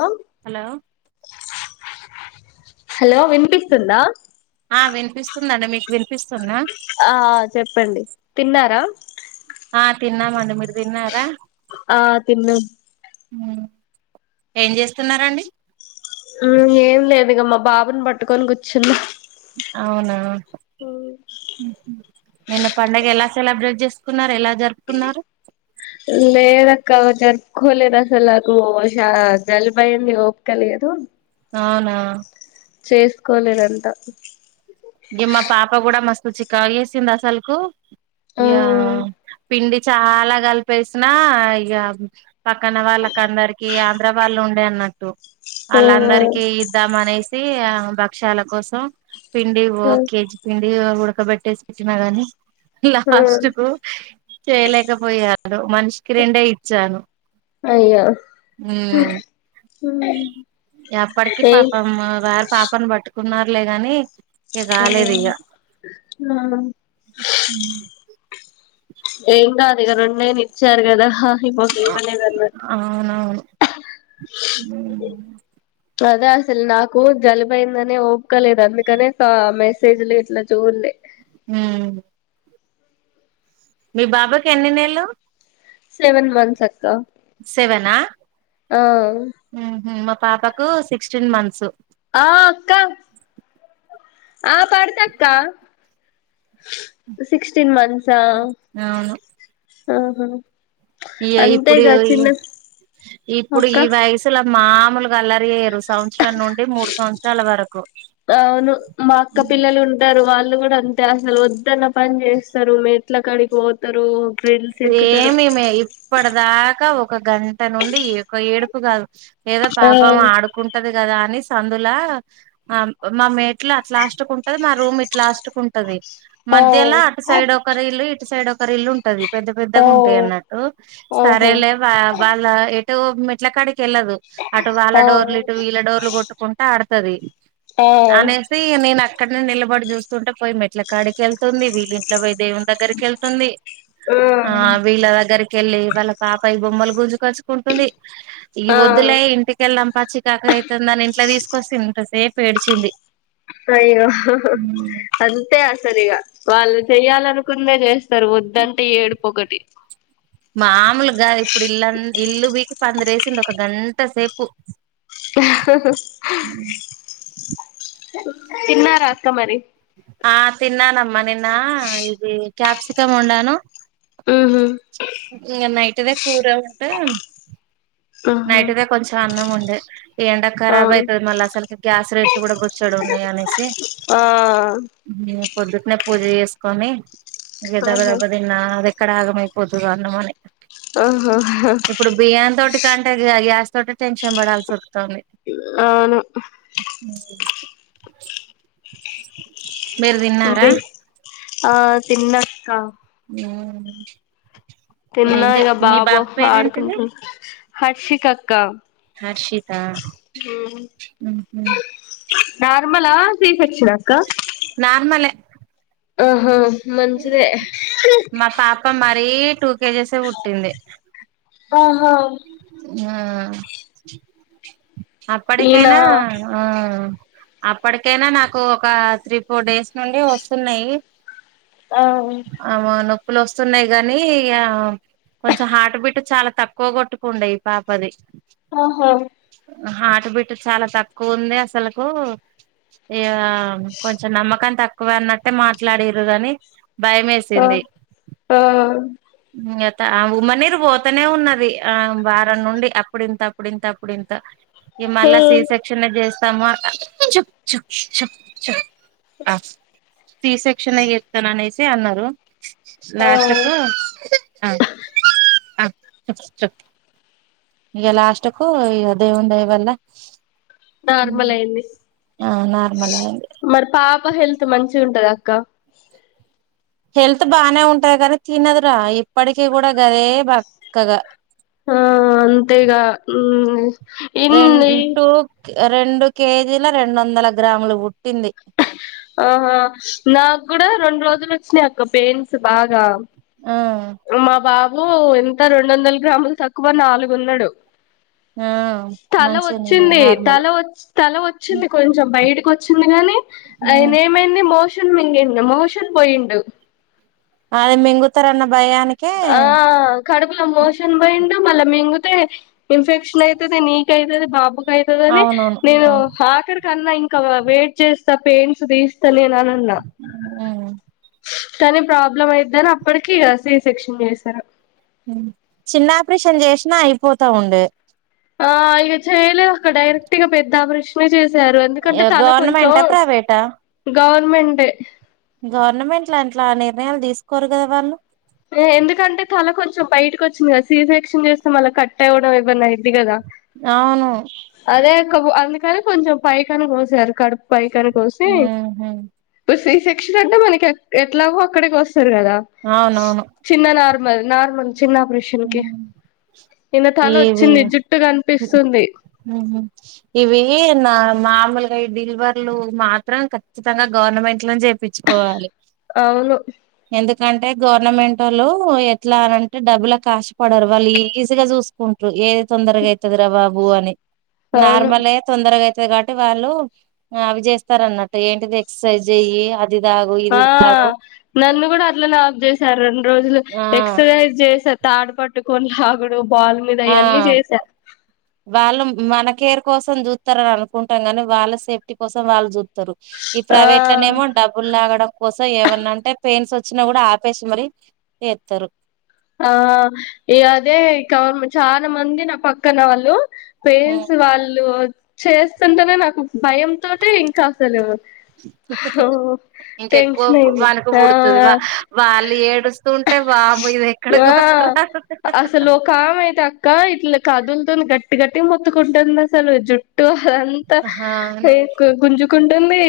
ఆ hello hello వినిపిస్తుందా ఆ వినిపిస్తుందిండి మీకు వి ఆ చెప్పండి తిన్నారా ఆ తిన్నా మ మీరు తిన్నార ఆ తిన్న ఏం చేస్తున్నారండి మ్మ్ ఏం లేదు ఇగ మా బాబుని పట్టుకొని కూర్చుంది అవునా నిన్న పడుగ ఎలా సెలబ్రేట్ చేసుకున్నారు ఎలా జరుపుకున్నారు లేదక్క జర్పుకులేదసలష జల్బయని ఒపుకలి అదు అవునా చేసుకోలేదంత సచిక వేసింది అసలుకు ఆ యా పిడి చాలా కలిపేసినా ఇక పక్కన వాళ్ళక అందరికి ఆంధ్ర వాళ్ళు ఉండే అన్నట్టు ఆ వాళ్ళ అందరికిీ ఇద్దామనే ఆ భక్ష్యాల కోసం అండి ఓ ఆ కేజీ పిం ఉుడకబట్టేసి పెచ్చ మగానీ లా ఆ అస్కు చేయలేకపోయాద మనిషికి రెండే ఇచ్చాను అయ్యో ఉమ్ ఎప్పటికిీ ఏయ్ పాపం వే పాపం బటు కున్నారులే గాని ఇగ కదే కాలేదు ఇగ ఆ ఏం కాదు ఇగ రెండేలు ఇచ్చారు కదా హా [inaudible] మలేదన్నట్ అవునవును కదా అసలు నాకు జలుబయ్యిందనే ఓపికలేదు అందుకనే ఆ మెసేజ్లు ఇట్లా చూడలే ఊ మీ బాబుకి ఎన్ని నెల్లు సెవెన్ మంత్స్ అక్కా సెవెన్ ఆ ఊహూ మా పాపకు సిక్స్టీన్ మంత్సు ఆ అక్క ఆ పడతక్క సిక్స్టీన్ మన్ హుంసా అవును ఆహా ఇగ ఇప్పుడు అంతేగా చిన్న ఇప్పుడు అక్క ఈ వయసుల మాములుగా అల్లరి చేయరు సంవత్సరం నుండి మూడు సంవత్సరాల వరకు అవును మా అక్క పిల్లలు ఉంటారు వాళ్ళు కూడా అంతే అసలు వద్దన్న పని చేస్తారు మేట్ల కడిగి పోతారు గ్రిల్స్ ఎక్కుతారు సేమ్ మేము ఇప్పటి దాకా ఒక గంట నుండి ఒక ఏడు ప్పు కాదు ఏదో ఆ పాపం ఆడుకుంటది కదా అని కానీ సందులా మా మేట్లు అట్లా లాస్ట్కుంటది మా రూమ్ ఇట్లా లా ఆ మధ్యలా అటు సైడ్ ఒక రీలు ఇల్ ఇటు సైడ్ ఒక రీలు రీల్ ఉంటది పెద్ద ఓ పెద్దగా ఉంటాయి అన్నట్టు ఓహో సరేలే వా వాళ్ళ మేట్లా కాడికి తెళ్ళదు అటు వాళ్ళ ఆ డోర్లు ఇటు వీళ్ళ డోర్లు కొట్టుకుంటా ఆడ సరీ ఆ అనేసి నేను అక్కడే నేను నిలబడి చూస్తుంటే పోయి మెట్ల కాడికి వెళ్తుంది వీళ్ళ ఇంట్ల పోయి దేవుని దగ్గరికి వెళ్తుంది ఆ విల దగ్గర రిక వెళ్లి వాళ్ళ పాప గుమ్మలు గుజలు చుకుంటుంది ఈ ఆ ఆ వద్దులే ఇంటికెళ్ళం పచ్చి కాక అయితుంది దాన్ని ఇంట్లో తీసుకొస్థి ఇంత సేపు ఏడిచింది అయ్యో అంతే సరిగా వాళ్ళు చెయ్యాలనుకుందే చేస్తారు వద్దంటే ఏడుపు ఒకటి మామలుగాదు ఇప్పుడు ఇల్ంద ఇల్లు బికి పందరేసింది ఒక గంట సేపు [unintelligible] తిన్నారా అక్క మరి ఆ తిన్నానమ్మా నిన్న ఇది క్యాప్సకం వొండను ఉహు ఇంగ నైట్ ఇటనే కూరంవంటే ఆహా నైట్ దే కొంచెం అన్నం ఉండ అ ఎండా కరాబ్ అవును అవుతుది మళ్ళీ అసలుకి గ్యాస్ రేట్లు కూడా బొచ్చడు ఉన్నాయి అనేసి ఆ న పొద్దుటనే పూజ చేస్త కొని ఇగ దబ ఆహా దబ తిన్న అది ఎక్కడ ఆగమై పొదుగా అన్నమని ఆహా టే గ్యాస్ తోటే టెన్షన్ పడాల్సి వస్తుంది అవును [unintelligible] మీరు తిన్నారా బి ఆ తిన్నా అక్క ఆ తిన్నా ఇక బాబో పేరేంటిది ఆడుకుంటు హర్షిక అక్క ఆ నా రూమ్ నార్మల సిజెక్షన్ అక్క నార్మలే ఆహా మంచిదే మా పాప మరీ టూ కేజేసే పుట్టింది ఆ ఆ ఆ ఈయన అప్పటికైనా ఆ అప్పటికైనా నాకు ఒక త్రీ ఫోర్ డేస్ నుండి వస్తున్నాయి ఆ ప్పులు వస్తున్నాయి కాగానీ కొంచెం హార్ట్ బీట్ చాలా తక్కువ కొట్టు పుండే ఈ పాపది ఆహా హాటు బిట్ చాలా తక్కువ ఉంది అసలుకు ఇగ ఆ కొంచెం నమ్మకం తక్ కువన్నట్టే మాట్లాడిరు గాని భయం ఆ వేసింది ఆ ఆ ఉమ్మనీరు పోతనే ఉన్నది ఆ వారం నుండి అప్పుడింత అప్పుడింత అప్పుడింత ఈ ఆ మల్ల సి సెక్షన్ జేస్ టమాట చు చు చు అ ఫీ సెక్షనే చేతన్ అనేసి తే అన్నారు లాస్ట్ అవు కు ఆ ఆ స చెప్ ఇగా లాస్టుకు ఇగా దేవుని దయవల్ల నార్మల్ అయింది నార్మల్ అయింది మరి పాప హెల్త్ మంచి ఉంటదా అక్క హెల్త్ బాగానే ఉంటది కానీ తినదురా ఇప్పటికీ కూడా గదే బక్కగా ఆ అంతేగా ఉమ్ అ రెం ఇన్ని టూ రెండు కేజీల రెండు వందల గ్రాములు పుట్టింది ఆహా నాకు కూడా రెండు రోజులు వచ్చినాయి అక్క పెయిన్స్ బాగా ఆ ఉ ఎంత రెండు వందల గ్రాములు తక్కువ నాలుగున్నాడు ఆ తల మంచిగానే ఉన్నది వచ్చింది నార్మల్ తల వాచి తల వచ్చింది కొంచెం బయటకి వ వచ్చింది గానీ మ్మ్ అయినేమయిని మోషే మోషన్ మిగిండు మోషన్ పోయిండు అదే మింగుతారన్నా ఆ కడుపుల మోషన్ పోయి డు మళ్ళా మింగుతే ఇన్ఫెక్షన్ అయితుది నీకు అయితుంది బాబు అయితదని అవునవును నేను అవును హకర్ కన్నా ఇంకా వెయిట్ చేస్తా పెయిన్స్ ది తెలియని గానీ అనన్నా మ్మ్ కానీ ప్రాబ్లమ్ అయిది అని అప్పడికి ఇగా సి సెక్షన్ చేస్తారు ఉమ్ చిన్న ఆపరేషన్ చేసినా అయిపోతా ఉండే ఆ ఇక చేయలే అక్క డైరెక్ట్ ఇంకా పెద్ద ఆపరేషన్ చెస్ ఏ గవర్నమెంటా ప్రైవేటా గవర్నమెంట్ గవర్నమెంట్ల అంట్లా నిర్ణయాలు తీసుకోరు కదా వాలు ఎందుకంటే తల కొంచెం బయటకి వచ్చింది కదా సి సెక్షన్ చేస్తే మళ్ళా కట్ అవ్వడం ఏమన్నా అయిది కదా అవును కావు అందుకని కొంచెం పైకి అని కోసారు కడుప పైకరటోసి మ్మ్ హ్మ్ పోసి సెక్షన్ అంటే మనకి ఎట్లాగో అక్కడే గోస్ తరు కదా అవునవును నార్మల్ నార్మల్ చిన్న ఆపరేషన్ కి నిన్న తల ఇవి వచ్చింది జుట్టు కనిపిస్తుంది ఇవి నా మామూలుగా డీల్వర్లు మాత్రం ఖచ్చితంగా గవర్నమెంట్ లా చుకోవాలి అవును ఎందు అంటే గవర్నమెంటోళ్లు ఎట్లా అన అంటే డబ్బులు కాషపడరు వాళ్ళు ఈజీ గా చూసుకుంటారు ఏది తొందరగా అవుతుది రా బాబు అని అవును నార్మలే తొందరగయితే కాబట్టి వాళ్ళు అవి చేస్తరు అన్నట్టు ఏంటిది ఎక్సర్సైజ్ చెయ్యి అది తాగు ఆ ఇది తాగు నన్ను కూడా అట్లానే ఆపేసి స రొండు రోజులు ఆ ఎక్ససైజ్ ది తాడు పట్టుకోనిలాగుడు ఆ వాళ్ళు మనకేర్ కోసం చూస్తారు అని అనుకుంటాం కానీ వాళ్ళ సేఫ్టీ కోసం వాళ్ళు చూసు తరు ఈ ఆ ప్రైవేట్ లనేమో డబ్బులు లాగడం కోసం ఏమన్నా అంటే పెయిన్స్ వచ్చినా కూడా ఆపేసి మరి చేస్తరు ఆ ఇగ అదే చాలా మంది నా పక్కన వాళ్ళు పేయిన్స్ వాళ్ళు చేస్తుంటేనే నాకు భయంతోటి ఇంకా అసలు ఇంకెక్కువ టెన్షన్ అయింది వణుకు ఆ పుడుతది వా వాళ్ళు ఏడుస్తుంటే వామ్మో ఇది ఎక్కడ ఆ కోసరా అసలు ఒక ఆమె అయితే అక్క ఇల కాదులుతుంది గట్టి గట్టి మొత్తుకుంటుంది అసలు జుట్టు అంతా అవును గుంజుకు తంది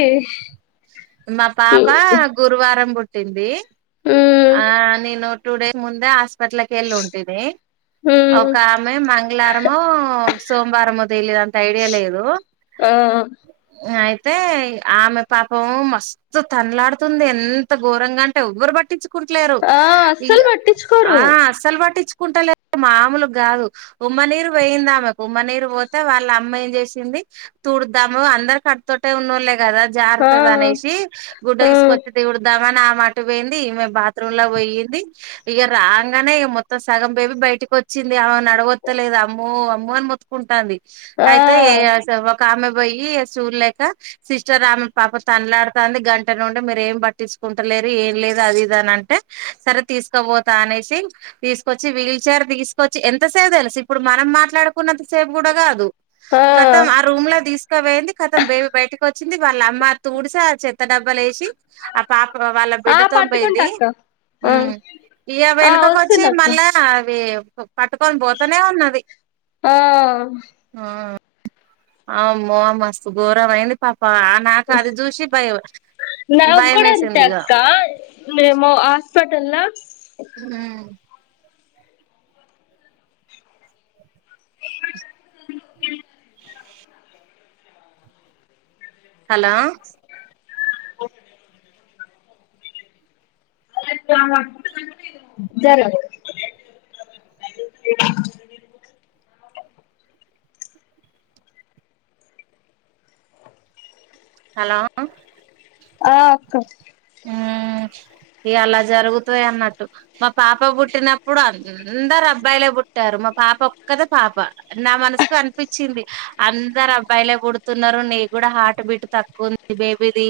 ఉ మా పాపా గురువారం బుట్ ఎంది మ్మ్ ఆ నేను టూ డేస్ ముందే హాస్పిటల్కి వెళ్ళి ఉంటేంది మ్మ్ ఒక ఆమె మంగళారము సోమవారం మో తెలియదు అంత ఐడియా లేదు ఆ అ అయితే ఆమె పాపం మస్తు తన్లాడుతుంది ఎంత ఘోరంగా అంటే ఎవ్వరు పట్టించు లేరు ఆ అస్సలు పట్టించుకోరు ఆ అస్సలు పట్టించుకు కుంటలేరు మామలు కాదు ఉమ్మ నీరు పోయయిందా ఉమ్మనీరు పోతే వాళ్ళ అమ్మ ఏం చేసింది తూడుద్దాము అందరు కట్టుతోటే ఉన్నోళ్లే కదా ఆ జారుతంది అనేసి గుడ్డ ఆ తీసుకొచ్చి తుడుద్దామని మాట్ పోయింది ఈమె త్రంలా పోయయింది ఇక రాంగానే ఇక మొత్తం సగం బేబీ బయటకి వచ్చింది ఆను అడగొత్తలేదు అమ్మో అమ్మో అని మొతుకుంటాంది ఆ ఆయితే ఏ ఒక ఆమె పోయి చూడలేక సిస్టర్ ఆమె పాప తనలాడుతంది గంట నుండి మీరు ఏం పట్టిసుకుంటలేరు ఏం లేదు అది ఇదని అంటే సరే తీసుకోపోతా అనేసి తీసుకొచ్చి వీల్ చైర్ తీసుకొచ్చి ఎంత సేపు తెలుసు ఇప్పుడు మనం మాట్లాడుకున్నంత సేపు కూడా కాదు ఆ కతం ఆ రూమ్ లో తీసు కపోయింది కథం బేబీ బయటకి వచ్చింది వాళ్ళ అమ్మ తుడిసి ఆ చెత్త డబ్బాలు వేసి ఆ పాప వాళ్ళ ఆ బిడ్డతో పట్టుకుంటా పోయింది అక్క ఆ మ్మహ్ ఆ వెనుకకచ్చి వస్తున్నా అక్క మళ్ళా అవి పట్టుకొని పోతనే ఉన్నది ఆ ఆ మస్తు గోరమైంది పాప ఆ నాకు అది చూసి భయం భయం వేసింది ఇక మేమో అస్ పటల్లా మ్మహ్ హలో ఓ జర హలో ఆ అక్క మ్మ్ ఇగ అలా జరుగుతాయి అన్నట్టు మా పాప పుట్టినప్పుడు అందరు అబ్బాయిలే పుట్టారు మా పాప ఒక్కద పాప నా మనసుకు అనిపించింది అందరు అబ్బాయిలే పుడుతున్నారు నీ కూడా హార్ట్ బీట్ తక్కువంది బేబీది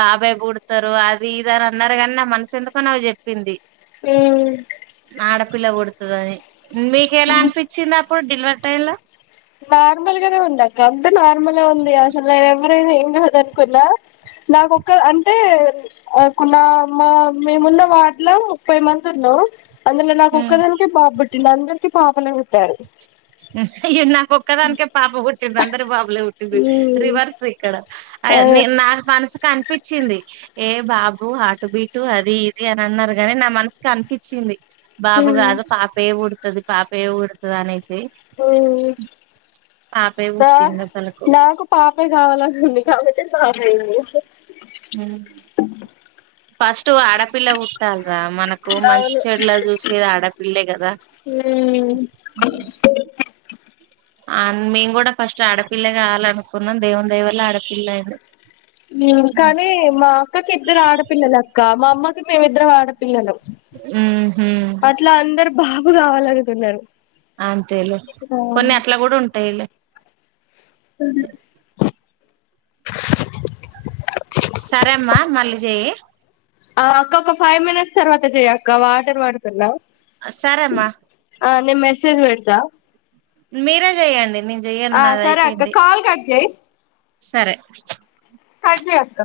బాబాయ్ పుడు చెతారు అది ఇదాని అన్నారు కాని నా మనసు ఎందుకో నాక్ చెప్పింది మ్మ్ ఆడపిల్ల పుడతాదని మీకెలా అనిపించింది అప్పుడు డెలివర్ టైమ్ ల నార్మల్గానే ఉంది అక్క అంత నార్మల్ ఉంది అసలు ఎవరైనా ఏం కాదు అనుకున్నా నాకొక్క అంటే నా మా మేమున్న వార్డ్లా ముప్పై మంది ఉన్నా అందులో నాకు ఒక్కదానికే బాబు నందరికి పాపలే పుట్టారు ఎన్నా ఒక్కొదానికె పాప పుట్టింద్ [unintelligible] [unintelligible] రివర్స్ ఇక్కడ అదే నాక్ మనసుకి అన్ అనిపించింది ఏ బాబు హటు బీటు అది ఇది అని అన్నారు గాని నా మనసుకు కనిపించింది బాబుగాదు పాపయే పూడ్ ది పాపే పుడుతది ఊ పాపే పుట్టింది అసలుకు నాకు పాపే కావాలఉంది కాబట్టి పాపయింది ఫస్ట్ ఆడపిల్ల పిల్ల పుట్టాల్రా మనకు మంచి అవును చెడులా చూసేది ఆడపిల్ల కదా మేము కూడా ఫస్ట్ ఆడపిల్ల కావాల అనుకున్నాం దేవుందాయ ఆడపిల్ల అయింది. కానీ మా అక్కకి ఇద్దరు ఆడపిల్లలక్క మా అమ్మకి మేమిద్దరం ఆడపిల్లలం హుహు అట్లా అందరు బాబు కావాలనుకున్నరు అంతేలే కొన్ని అట్లా కూడా ఉంటైలె అ సరే అమ్మా మళ్ళీ చెయి అక్క ఒక ఫైవ్ మినిట్స్ తర్వాత చెయక్క వాటర్ పడుతున్నా సరే అమ్మా ఆ నే మెసేజ్ పెడతా మీరేజెయ్యండి ఆ సరే అక్క కాల్ కట్ చెయ్ సరే కట్ చెయ్ అక్క